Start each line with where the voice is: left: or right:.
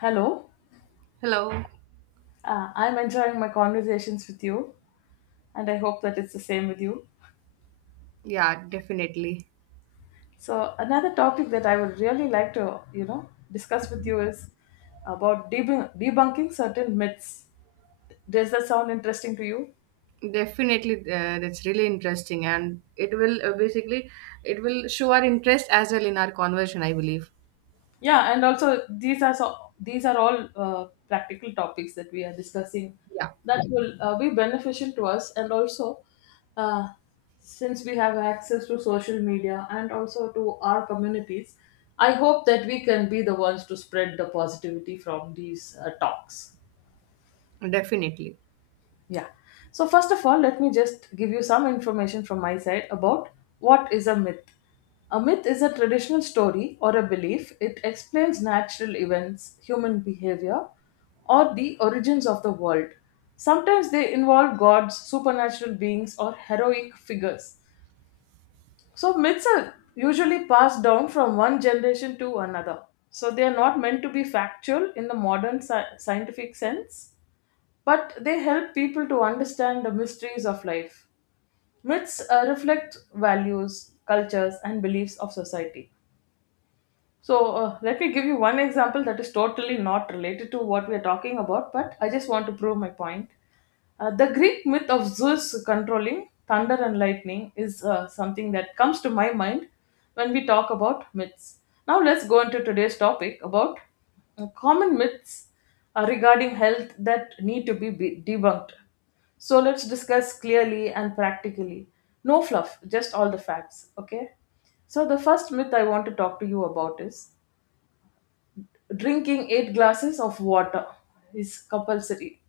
left: Hello,
right: Hello.
left: I'm enjoying my conversations with you, and I hope that it's the same with you.
right: Yeah, definitely.
left: So, another topic that I would really like to, discuss with you is about debunking certain myths. Does that sound interesting to you?
right: Definitely, that's really interesting, and it will basically it will show our interest as well in our conversion, I believe.
left: Yeah, and also these are, so these are all practical topics that we are discussing
right: Yeah,
left: that will be beneficial to us, and also uh, since we have access to social media and also to our communities, I hope that we can be the ones to spread the positivity from these talks.
right: definitely.
left: Yeah. So, first of all, let me just give you some information from my side about what is a myth. A myth is a traditional story or a belief. It explains natural events, human behavior, or the origins of the world. Sometimes they involve gods, supernatural beings, or heroic figures. So, myths are usually passed down from one generation to another. So, they are not meant to be factual in the modern scientific sense, but they help people to understand the mysteries of life. Myths reflect values, cultures, and beliefs of society. So, let me give you one example that is totally not related to what we are talking about, but I just want to prove my point. The Greek myth of Zeus controlling thunder and lightning is something that comes to my mind when we talk about myths. Now, let's go into today's topic about common myths regarding health that need to be debunked. So, let's discuss clearly and practically. No fluff, just all the facts, okay? So, the first myth I want to talk to you about is drinking eight glasses of water is compulsory.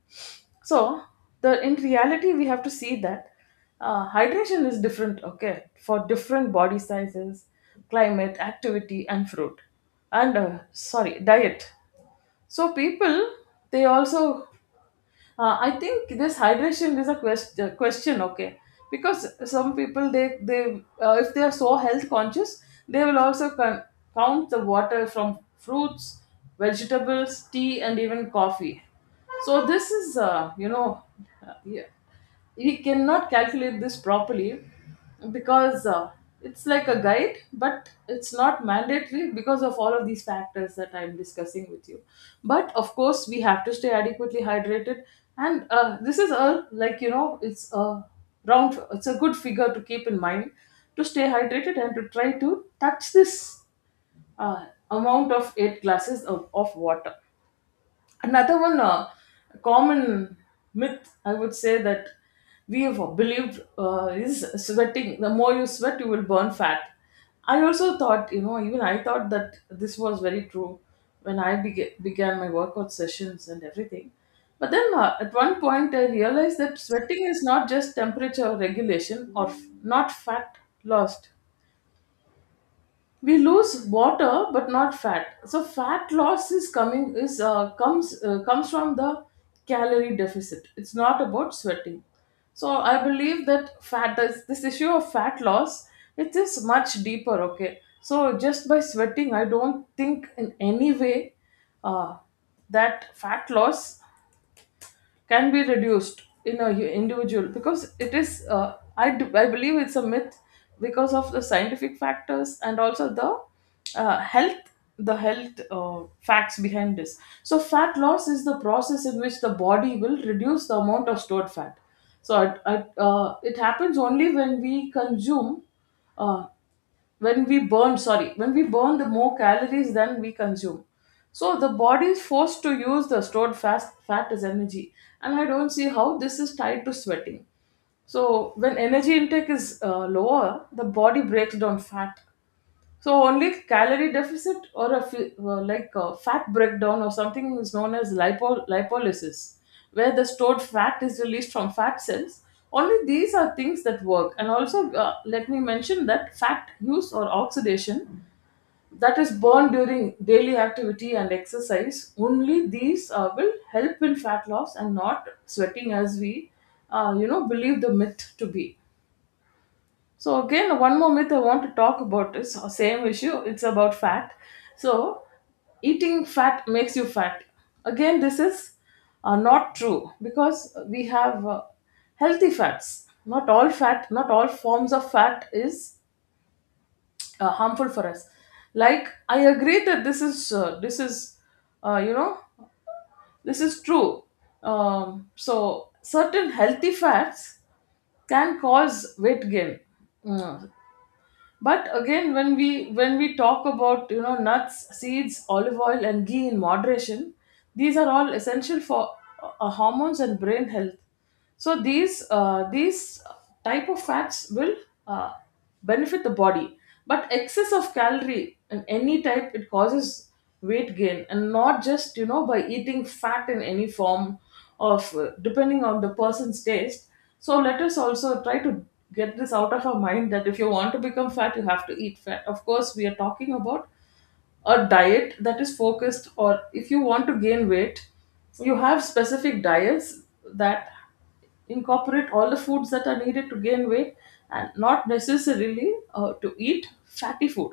left: So, the in reality, we have to see that hydration is different, okay, for different body sizes, climate, activity, and fruit, and sorry, diet. So, people, they also, I think this hydration is a question, okay, because some people, they if they are so health conscious, they will also count the water from fruits, vegetables, tea, and even coffee. So this is, yeah, we cannot calculate this properly because it's like a guide, but it's not mandatory because of all of these factors that I'm discussing with you. But of course, we have to stay adequately hydrated, and this is a, like, you know, it's a round, it's a good figure to keep in mind to stay hydrated and to try to touch this uh, amount of eight glasses of water. Another one, common myth I would say that we have believed is sweating, the more you sweat you will burn fat. I also thought, you know, even I thought that this was very true when I began my workout sessions and everything. But then at one point, I realized that sweating is not just temperature regulation, or not fat lost. We lose water but not fat. So fat loss is coming is comes comes from the calorie deficit. It's not about sweating. So I believe that fat, this issue of fat loss, it is much deeper, okay? So just by sweating, I don't think in any way uh, that fat loss can be reduced in a individual, because it is, I believe it's a myth because of the scientific factors and also the uh, health health facts behind this. So fat loss is the process in which the body will reduce the amount of stored fat. So it happens only when we consume uh, when we burn the more calories than we consume. So the body is forced to use the stored fast fat as energy, and I don't see how this is tied to sweating. So when energy intake is lower, the body breaks down fat. So only calorie deficit, or a like a fat breakdown or something, is known as lipolysis, where the stored fat is released from fat cells. Only these are things that work. And also, let me mention that fat use or oxidation that is burned during daily activity and exercise, only these will help in fat loss and not sweating, as we, believe the myth to be. So again, one more myth I want to talk about is the same issue. It's about fat. So, eating fat makes you fat. Again, this is not true, because we have healthy fats. Not all fat, not all forms of fat is harmful for us. Like, I agree that this is uh, you know this is true. So certain healthy fats can cause weight gain. Mm. But again, when we talk about, you know, nuts, seeds, olive oil, and ghee in moderation, these are all essential for hormones and brain health. So these type of fats will uh, benefit the body. But excess of calorie in any type, it causes weight gain, and not just, you know, by eating fat in any form of, depending on the person's taste. So let us also try to get this out of our mind that if you want to become fat, you have to eat fat. Of course, we are talking about a diet that is focused, or if you want to gain weight, you have specific diets that incorporate all the foods that are needed to gain weight, and not necessarily to eat fatty food.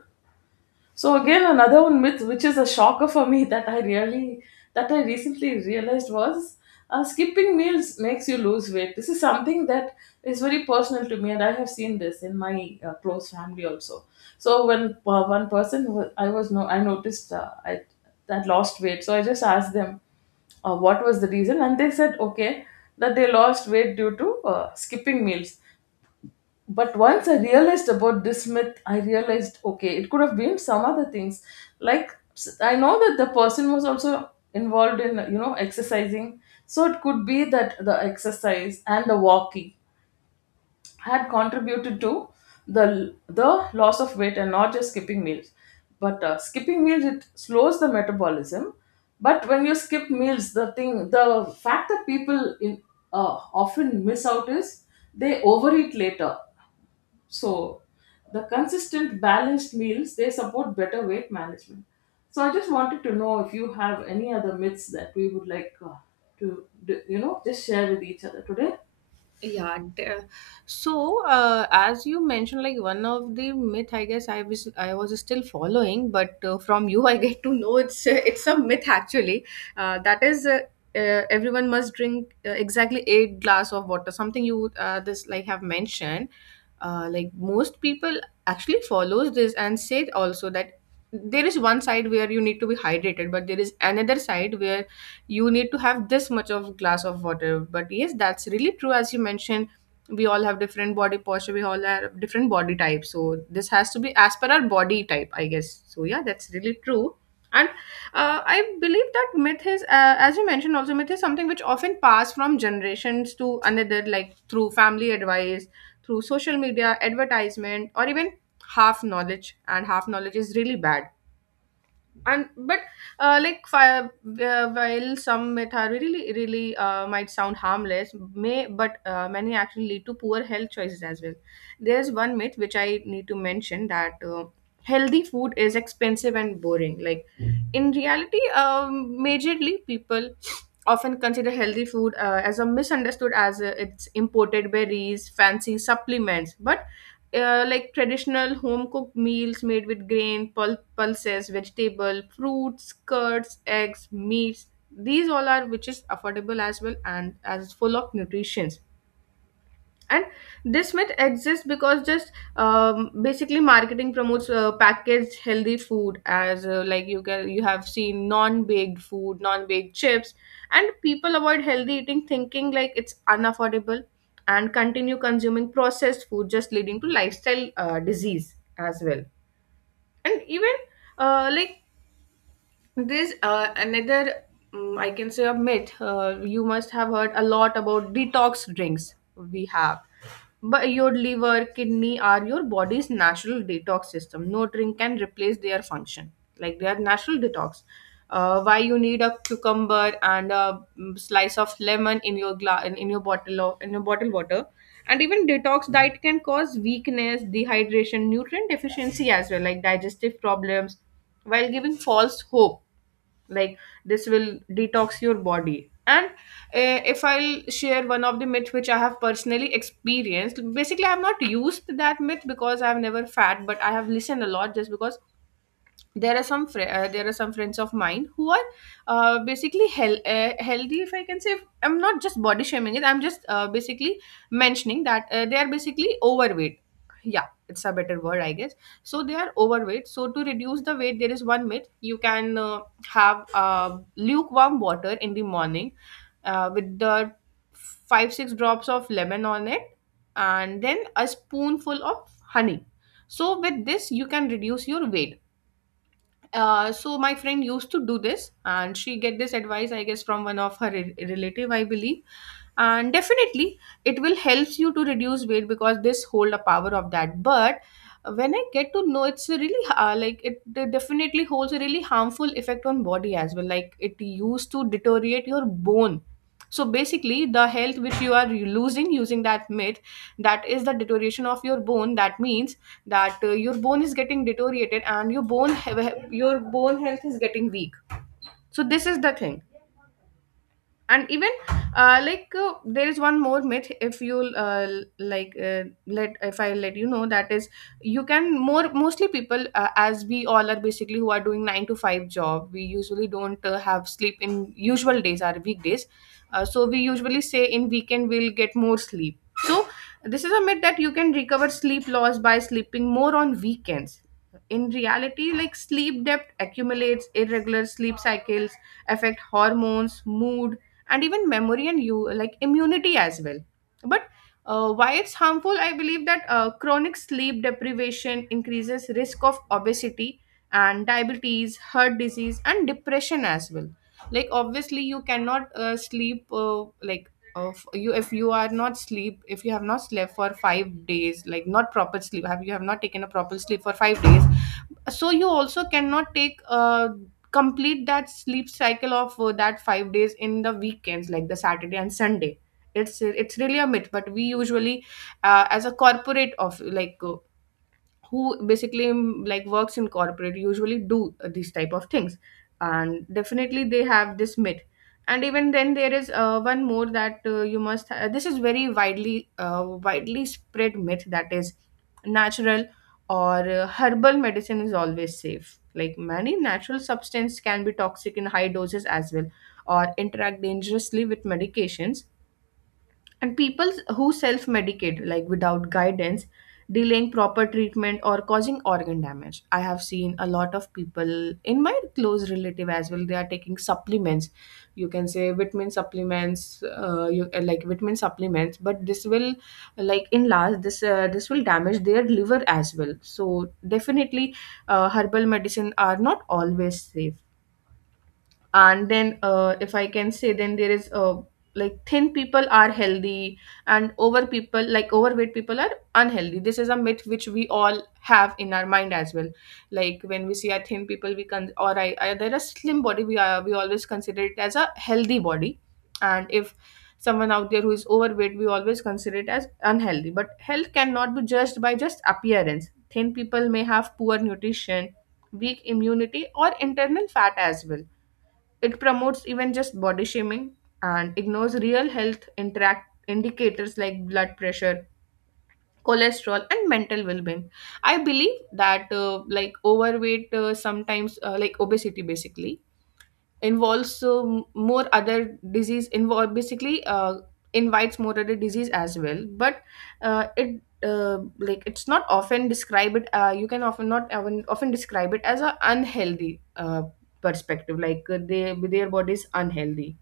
left: So again, another one myth, which is a shocker for me that I recently realized was skipping meals makes you lose weight. This is something that is very personal to me, and I have seen this in my close family also. So when one person who- I was no, I noticed, I that lost weight, so I just asked them what was the reason, and they said, okay, that they lost weight due to skipping meals. But once I realized about this myth, I realized, okay, it could have been some other things. Like, I know that the person was also involved in, you know, exercising. So it could be that the exercise and the walking had contributed to the loss of weight and not just skipping meals. But skipping meals, it slows the metabolism. But when you skip meals, the thing the fact that people in uh, often miss out is they overeat later. So the consistent balanced meals, they support better weight management. So, I just wanted to know if you have any other myths that we would like you know, just share with each other today.
right: yeah there- so as you mentioned, like, one of the myth I guess I was still following, but from you I get to know it's it's a myth actually. That is Everyone must drink exactly eight glass of water, something you this like have mentioned. Like, most people actually follows this and say also that there is one side where you need to be hydrated, but there is another side where you need to have this much of glass of water. But yes, that's really true. As you mentioned, we all have different body posture, we all have different body types, so this has to be as per our body type, I guess. So yeah, that's really true. And I believe that myth is, as you mentioned also, myth is something which often pass from generations to another, like through family advice, through social media advertisement, or even half knowledge. And half knowledge is really bad. And but uh, like fi- uh, while some method really really might sound harmless, may, but many actually lead to poor health choices as well. There's one myth which I need to mention, that healthy food is expensive and boring. Like, in reality, majorly people often consider healthy food as a misunderstood, as it's imported berries, fancy supplements. But like traditional home cooked meals made with grain, pulp, pulses, vegetable, fruits, curds, eggs, meats. These all are which is affordable as well and as full of nutritions. And this myth exists because, just, basically marketing promotes packaged healthy food as, like, you can, you have seen non-baked food, non-baked chips, and people avoid healthy eating thinking like it's unaffordable and continue consuming processed food, just leading to lifestyle disease as well. And even, like, there's another, mm, I can say, a myth. You must have heard a lot about detox drinks we have. But your liver, kidney are your body's natural detox system. No drink can replace their function. Like, they are natural detox. Why you need a cucumber and a, mm, slice of lemon in your in your bottle of, in your bottle water. And even detox diet can cause weakness, dehydration, nutrient deficiency as well, like digestive problems, while giving false hope, like, this will detox your body. And if I'll share one of the myth which I have personally experienced, basically I have not used that myth because I have never fat, but I have listened a lot, just because there are some fri there are some friends of mine who are basically healthy, if I can say. I'm not just body shaming it, I'm just basically mentioning that they are basically overweight. Yeah, it's a better word, I guess. So they are overweight. So to reduce the weight, there is one myth. You can have lukewarm water in the morning with the 5 6 drops of lemon on it, and then a spoonful of honey. So with this, you can reduce your weight. Uh, so my friend used to do this, and she get this advice, I guess, from one of her relative, I believe. And definitely, it will help you to reduce weight, because this hold a power of that. But when I get to know, it's a really definitely holds a really harmful effect on body as well, like it used to deteriorate your bone. So basically, the health which you are losing using that myth, that is the deterioration of your bone. That means that your bone is getting deteriorated, and your your bone health is getting weak. So this is the thing. And even, there is one more myth, if you'll l- like let, if I let you know, that is, you can, more, mostly people, as we all are basically who are doing 9 to 5 job, we usually don't have sleep in usual days or weekdays. So we usually say, in weekend we'll get more sleep. So this is a myth, that you can recover sleep loss by sleeping more on weekends. In reality, like, sleep debt accumulates, irregular sleep cycles affect hormones, mood, and even memory, and you, like, immunity as well. But why it's harmful, I believe that chronic sleep deprivation increases risk of obesity and diabetes, heart disease, and depression as well. Like, obviously you cannot sleep like, of you, if you are not sleep, if you have not slept for 5 days, like, not proper sleep, have, you have not taken a proper sleep for 5 days, so you also cannot take, complete that sleep cycle of that 5 days in the weekends, like the Saturday and Sunday. It's really a myth, but we usually, as a corporate of, who basically, mm, like works in corporate, usually do these type of things. And definitely, they have this myth. And even then, there is one more, that you must this is very widely spread myth, that is, natural or herbal medicine is always safe. Like, many natural substance can be toxic in high doses as well, or interact dangerously with medications. And people who self medicate, like, without guidance, delaying proper treatment or causing organ damage. I have seen a lot of people in my close relative as well, they are taking supplements. You can say vitamin supplements, like, vitamin supplements, but this will, like, in last, this will damage their liver as well. So definitely, herbal medicine are not always safe. And then, if I can say, then there is, like, thin people are healthy, and over people, like, overweight people are unhealthy. This is a myth which we all have in our mind as well. Like, when we see a thin people, we can, or I, there a slim body, we are, we always consider it as a healthy body. And if someone out there who is overweight, we always consider it as unhealthy. But health cannot be judged by just appearance. Thin people may have poor nutrition, weak immunity, or internal fat as well. It promotes even just body shaming, and ignores real health interact indicators like blood pressure, cholesterol, and mental well-being. I believe that, like, overweight, sometimes like, obesity basically involves, so, more other disease involve, basically invites more other disease as well. But it like, it's not often describe it, you can often, not often, often describe it as a unhealthy perspective, like, they, their body is unhealthy.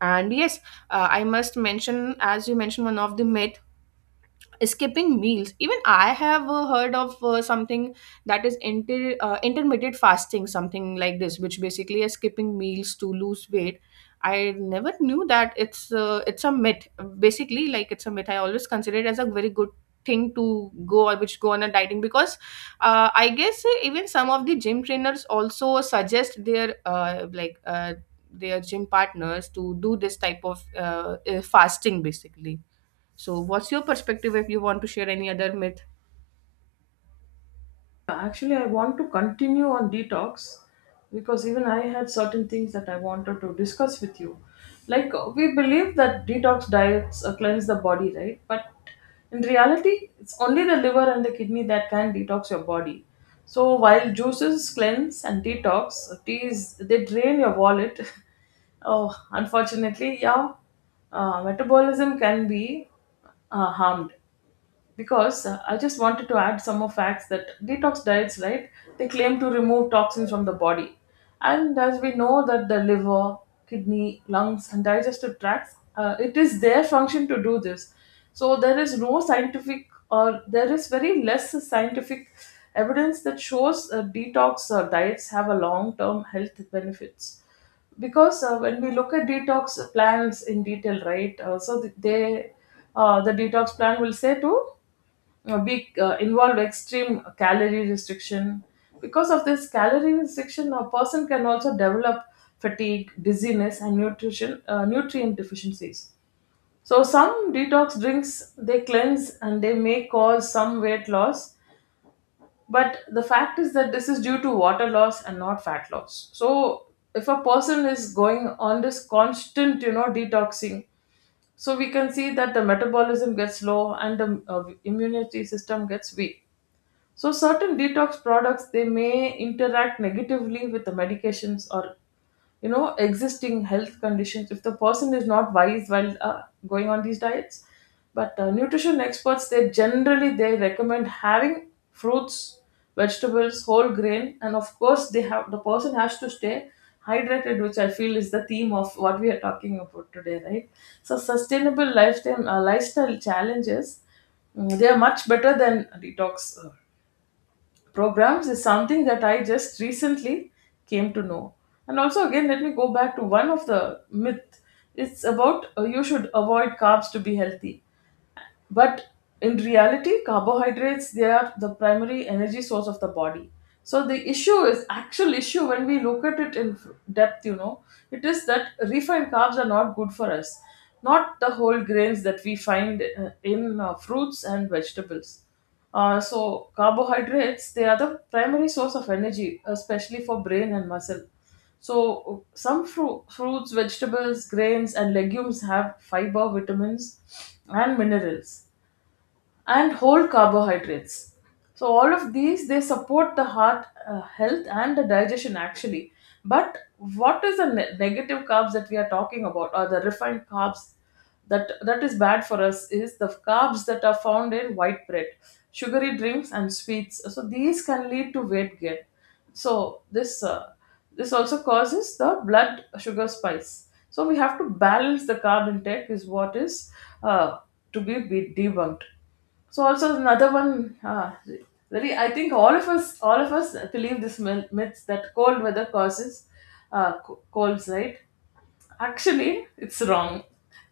right: And yes, I must mention, as you mentioned one of the myth, skipping meals. Even I have heard of something, that is intermittent fasting, something like this, which basically is skipping meals to lose weight. I never knew that it's a myth, basically. Like, it's a myth. I always consider it as a very good thing to go, or which, go on a dieting, because I guess even some of the gym trainers also suggest their their gym partners to do this type of fasting, basically. So, what's your perspective, if you want to share any other myth?
left: Actually, I want to continue on detox, because even I had certain things that I wanted to discuss with you. Like, we believe that detox diets cleanse the body, right? But in reality, it's only the liver and the kidney that can detox your body. So, while juices cleanse and detox, teas, they drain your wallet. Oh, unfortunately, yeah, metabolism can be harmed, because I just wanted to add some more facts that detox diets, right, they claim to remove toxins from the body, and as we know that the liver, kidney, lungs, and digestive tracts, it is their function to do this. So there is no scientific, or there is very less scientific evidence that shows detox diets have a long-term health benefits. Because when we look at detox plans in detail, right, they the detox plan will say to be involve extreme calorie restriction. Because of this calorie restriction, a person can also develop fatigue, dizziness, and nutrition nutrient deficiencies. So some detox drinks, they cleanse, and they may cause some weight loss, but the fact is that this is due to water loss and not fat loss. So if a person is going on this constant, you know, detoxing, so we can see that the metabolism gets low and the immunity system gets weak. So certain detox products, they may interact negatively with the medications, or, you know, existing health conditions, if the person is not wise while going on these diets. But nutrition experts, they generally, they recommend having fruits, vegetables, whole grain, and of course, they have, the person has to stay hydrated, which I feel is the theme of what we are talking about today, right? So sustainable lifestyle challenges, mm, they are much better than detox programs is something that I just recently came to know. And also, again, let me go back to one of the myth. It's about you should avoid carbs to be healthy, but in reality, carbohydrates, they are the primary energy source of the body. So the issue is, actual issue when we look at it in depth, you know, it is that refined carbs are not good for us, not the whole grains that we find in fruits and vegetables. So carbohydrates, they are the primary source of energy, especially for brain and muscle. So some fruits, vegetables, grains and legumes have fiber, vitamins and minerals and whole carbohydrates. So all of these, they support the heart health and the digestion actually. But what is the negative carbs that we are talking about, or the refined carbs that is bad for us, is the carbs that are found in white bread, sugary drinks, and sweets. So these can lead to weight gain. So this also causes the blood sugar spikes. So we have to balance the carb intake is what is uh, to be debunked. So also another one, very, I think all of us believe this myth that cold weather causes colds, right? Actually, it's wrong,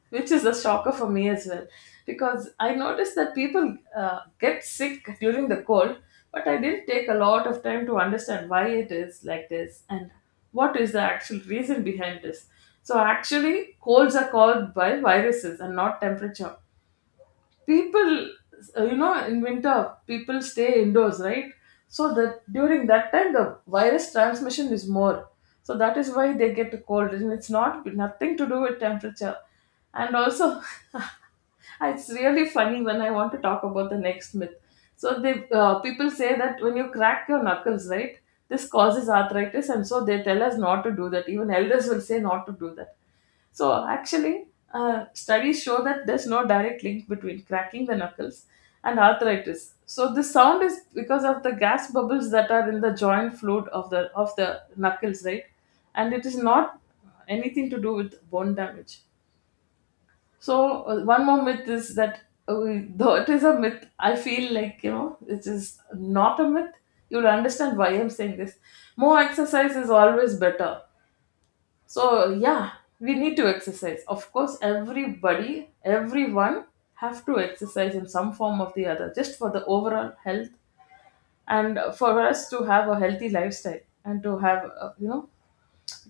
left: which is a shocker for me as well, because I noticed that people get sick during the cold, but I didn't take a lot of time to understand why it is like this and what is the actual reason behind this. So actually, colds are caused by viruses and not temperature. People, you know, in winter, people stay indoors, right? So that during that time, the virus transmission is more, so that is why they get a cold, and it's not nothing to do with temperature. And also, it's really funny when I want to talk about the next myth. So they, people say that when you crack your knuckles, right, this causes arthritis, and so they tell us not to do that, even elders will say not to do that. So actually, studies show that there's no direct link between cracking the knuckles and arthritis. So the sound is because of the gas bubbles that are in the joint fluid of the knuckles, right? And it is not anything to do with bone damage. So one more myth is that, uh, though it is a myth, I feel like, you know, it is not a myth. You'll understand why I'm saying this. More exercise is always better. So yeah, we need to exercise, of course. Everybody everyone have to exercise in some form or the other, just for the overall health and for us to have a healthy lifestyle, and to have you know,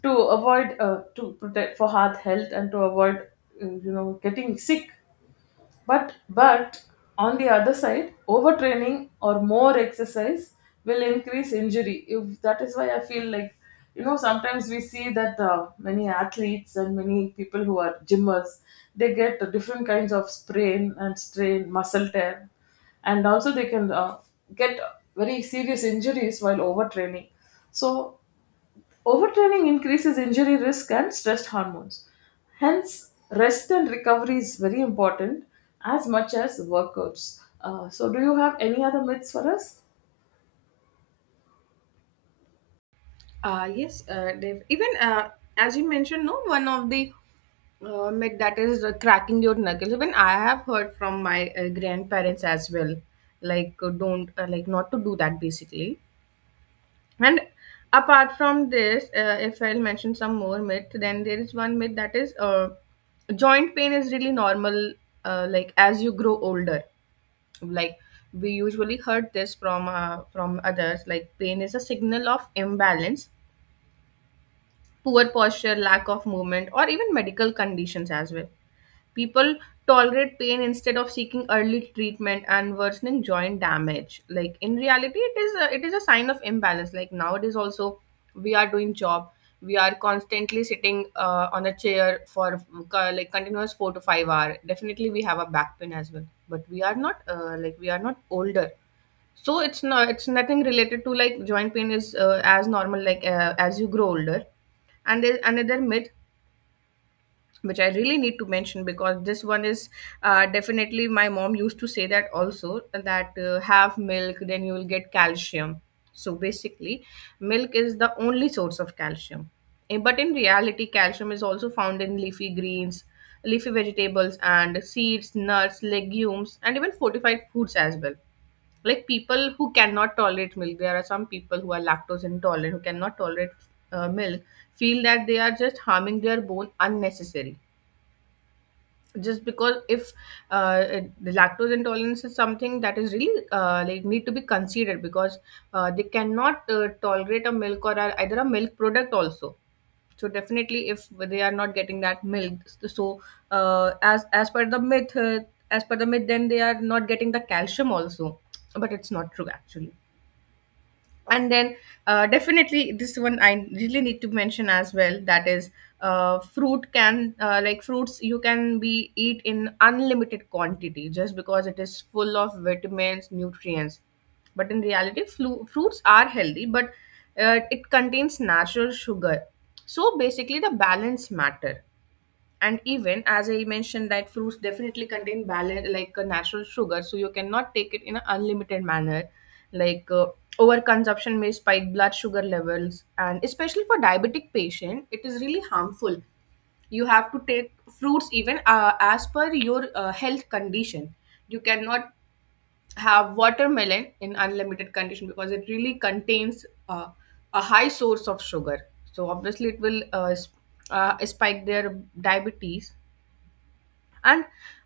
left: to avoid, to protect for heart health and to avoid you know, getting sick. But on the other side, overtraining or more exercise will increase injury. If that is why I feel like, you know, sometimes we see that many athletes and many people who are gymmers, they get different kinds of sprain and strain, muscle tear, and also they can get very serious injuries while overtraining. So overtraining increases injury risk and stress hormones. Hence, rest and recovery is very important as much as workouts. So, do you have any other myths for us?
right: Yes, Dev. Even, as you mentioned, no, one of the myth that is cracking your knuckles. Even I have heard from my grandparents as well, like, don't, like, not to do that, basically. And apart from this, if I'll mention some more myth, then there is one myth that is, joint pain is really normal, like, as you grow older. Like, we usually heard this from, from others, like, pain is a signal of imbalance, poor posture, lack of movement, or even medical conditions as well. People tolerate pain instead of seeking early treatment and worsening joint damage. Like, in reality, it is a sign of imbalance. Like, nowadays also we are doing job, we are constantly sitting on a chair for like continuous 4 to 5 hour. Definitely we have a back pain as well, but we are not, like, we are not older. So it's not, it's nothing related to, like, joint pain is as normal, like, as you grow older. And there's another myth which I really need to mention because this one is definitely my mom used to say that also, that have milk, then you will get calcium. So basically, milk is the only source of calcium. But in reality, calcium is also found in leafy greens, leafy vegetables, and seeds, nuts, legumes, and even fortified foods as well. Like, people who cannot tolerate milk, there are some people who are lactose intolerant, who cannot tolerate milk, feel that they are just harming their bone unnecessary, just because if the lactose intolerance is something that is really like need to be considered. Because they cannot tolerate a milk or either a milk product also. So definitely if they are not getting that milk, so uh, as as per the myth uh, as per the myth, then they are not getting the calcium also, but it's not true actually. And then definitely this one I really need to mention as well. That is, fruits you can be eat in unlimited quantity just because it is full of vitamins, nutrients. But in reality, fruits are healthy, but it contains natural sugar. So basically, the balance matter. And even as I mentioned, that fruits definitely contain balance, like a natural sugar, so you cannot take it in an unlimited manner. Like, over consumption may spike blood sugar levels, and especially for diabetic patient it is really harmful. You have to take fruits even as per your health condition. You cannot have watermelon in unlimited condition because it really contains a high source of sugar. So obviously it will spike their diabetes. And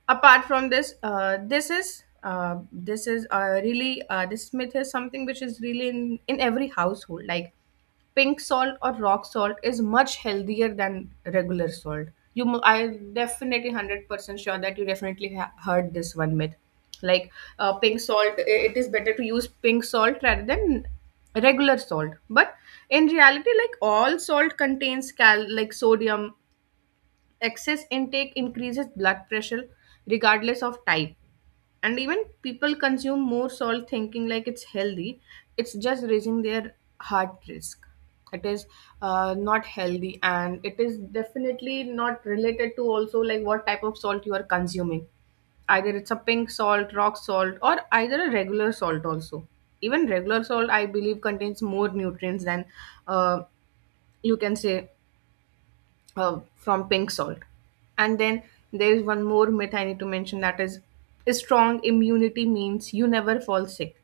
right: apart from this, this is really this myth is something which is really in every household. Like, pink salt or rock salt is much healthier than regular salt. I definitely 100% sure that you definitely heard this one myth. Like, pink salt, it is better to use pink salt rather than regular salt. But in reality, like, all salt contains cal like sodium. Excess intake increases blood pressure regardless of type. And even people consume more salt thinking like it's healthy, it's just raising their heart risk. It is not healthy, and it is definitely not related to also like what type of salt you are consuming, either it's a pink salt, rock salt, or either a regular salt also. Even regular salt, I believe, contains more nutrients than uh, you can say, from pink salt. And then there is one more myth I need to mention, that is, strong immunity means you never fall sick.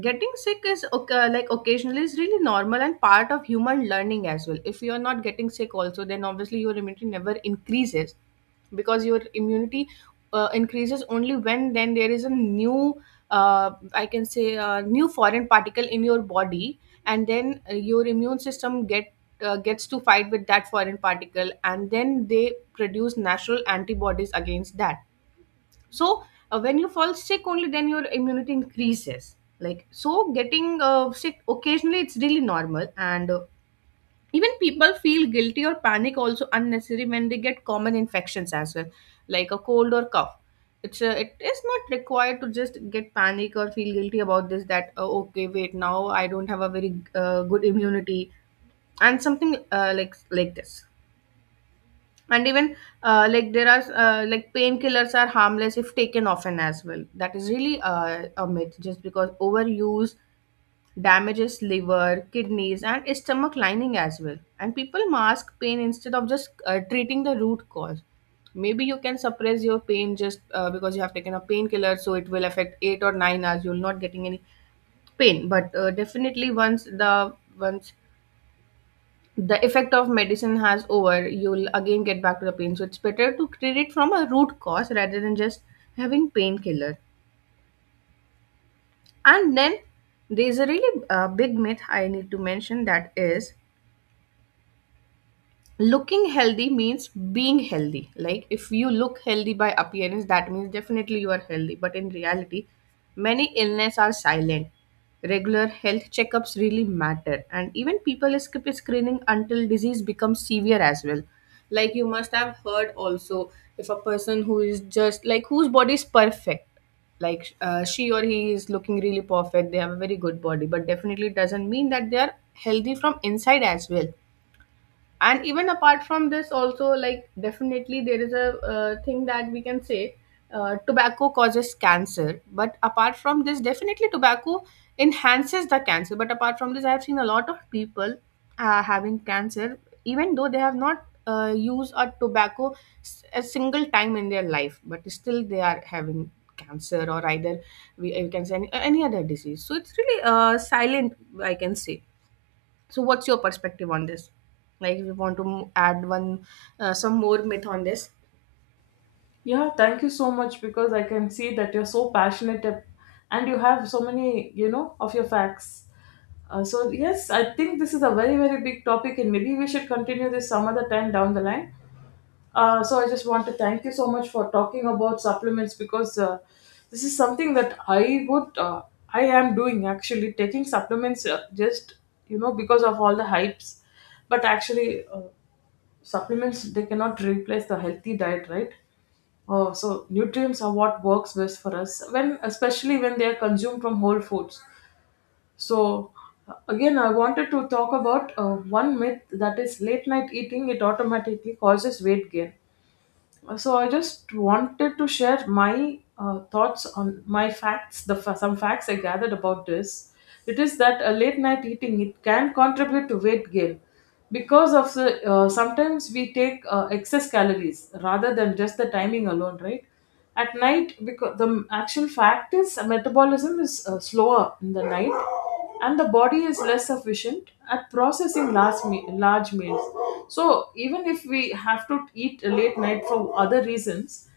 right: Getting sick is okay, like occasionally, is really normal and part of human learning as well. If you're not getting sick also, then obviously your immunity never increases. Because your immunity increases only when then there is a new, I can say, a new foreign particle in your body. And then your immune system gets to fight with that foreign particle, and then they produce natural antibodies against that. So when you fall sick, only then your immunity increases. Like, so getting sick occasionally, it's really normal. And even people feel guilty or panic also unnecessary when they get common infections as well, like a cold or cough. It is not required to just get panic or feel guilty about this, that okay, wait, now I don't have a very good immunity, and something like this. And even like there are like painkillers are harmless if taken often as well. That is really a myth, just because overuse damages liver, kidneys, and stomach lining as well. And people mask pain instead of just treating the root cause. Maybe you can suppress your pain just because you have taken a painkiller, so it will affect 8 or 9 hours you're not getting any pain. But definitely, once the effect of medicine has over, you'll again get back to the pain. So it's better to treat it from a root cause rather than just having painkiller. And then there's a really big myth I need to mention, that is, looking healthy means being healthy. Like, if you look healthy by appearance, that means definitely you are healthy, but in reality, many illness are silent. Regular health checkups really matter, and even people skip screening until disease becomes severe as well. Like, you must have heard also, if a person who is just like whose body is perfect, like, she or he is looking really perfect, they have a very good body, but definitely doesn't mean that they are healthy from inside as well. And even apart from this also, like, definitely there is a thing that we can say. Tobacco causes cancer, but apart from this, definitely tobacco enhances the cancer. But apart from this, I have seen a lot of people having cancer, even though they have not used a tobacco a single time in their life, but still they are having cancer. Or either we can say any other disease. So it's really silent, I can say. So, what's your perspective on this? Like, if you want to add one, some more myth on this?
left: Yeah, thank you so much, because I can see that you're so passionate, and you have so many, you know, of your facts. So, yes, I think this is a very, very big topic, and maybe we should continue this some other time down the line. So I just want to thank you so much for talking about supplements, because this is something that I would, I am doing, actually taking supplements, just you know, because of all the hypes, but actually, supplements, they cannot replace the healthy diet, right? So nutrients are what works best for us when, especially when they are consumed from whole foods. So again, I wanted to talk about one myth, that is late night eating, it automatically causes weight gain. So I just wanted to share my thoughts on my facts, the some facts I gathered about this. It is that a late night eating, it can contribute to weight gain because of the, sometimes we take excess calories rather than just the timing alone, right, at night? Because the actual fact is, metabolism is slower in the night, and the body is less efficient at processing large, large meals. So even if we have to eat late night for other reasons,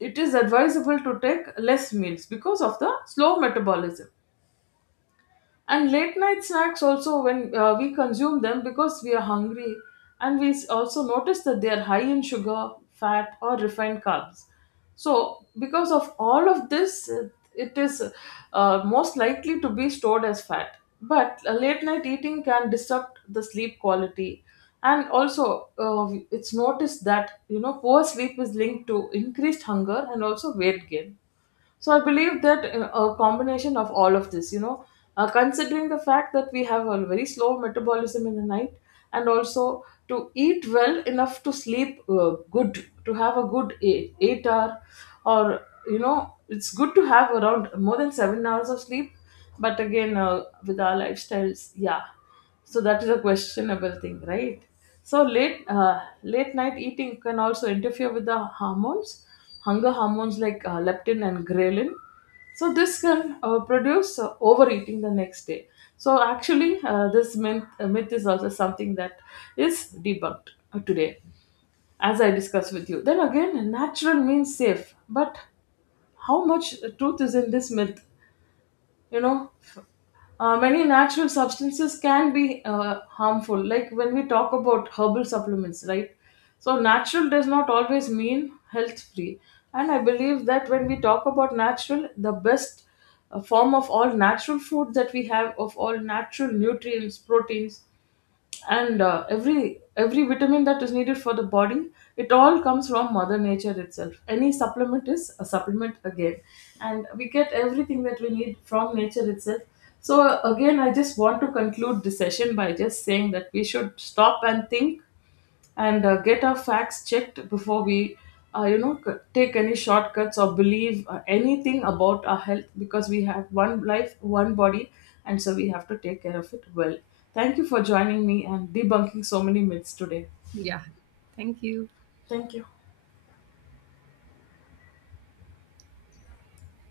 left: it is advisable to take less meals because of the slow metabolism. And late night snacks also, when we consume them because we are hungry, and we also notice that they are high in sugar, fat or refined carbs, so because of all of this, it is most likely to be stored as fat. But late night eating can disrupt the sleep quality, and also, it's noticed that, you know, poor sleep is linked to increased hunger and also weight gain. So I believe that a combination of all of this, you know, considering the fact that we have a very slow metabolism in the night, and also to eat well enough to sleep good, to have a good eight, 8 hour, or you know, it's good to have around more than 7 hours of sleep. But again, with our lifestyles, yeah. So that is a questionable thing, right? So late night eating can also interfere with the hormones, hunger hormones like leptin and ghrelin. So this can produce overeating the next day. So actually, myth is also something that is debunked today, as I discussed with you. Then again, natural means safe, but how much truth is in this myth, you know? Many natural substances can be harmful, like when we talk about herbal supplements, right? So natural does not always mean health free. And I believe that when we talk about natural, the best form of all natural food that we have, of all natural nutrients, proteins, and every vitamin that is needed for the body, it all comes from mother nature itself. Any supplement is a supplement, again, and we get everything that we need from nature itself. So again, I just want to conclude the session by just saying that we should stop and think, and get our facts checked before we, you know, take any shortcuts or believe anything about our health, because we have one life, one body, and so we have to take care of it well. Thank you for joining me and debunking so many myths today.
right: Yeah. Thank you.
left: Thank you.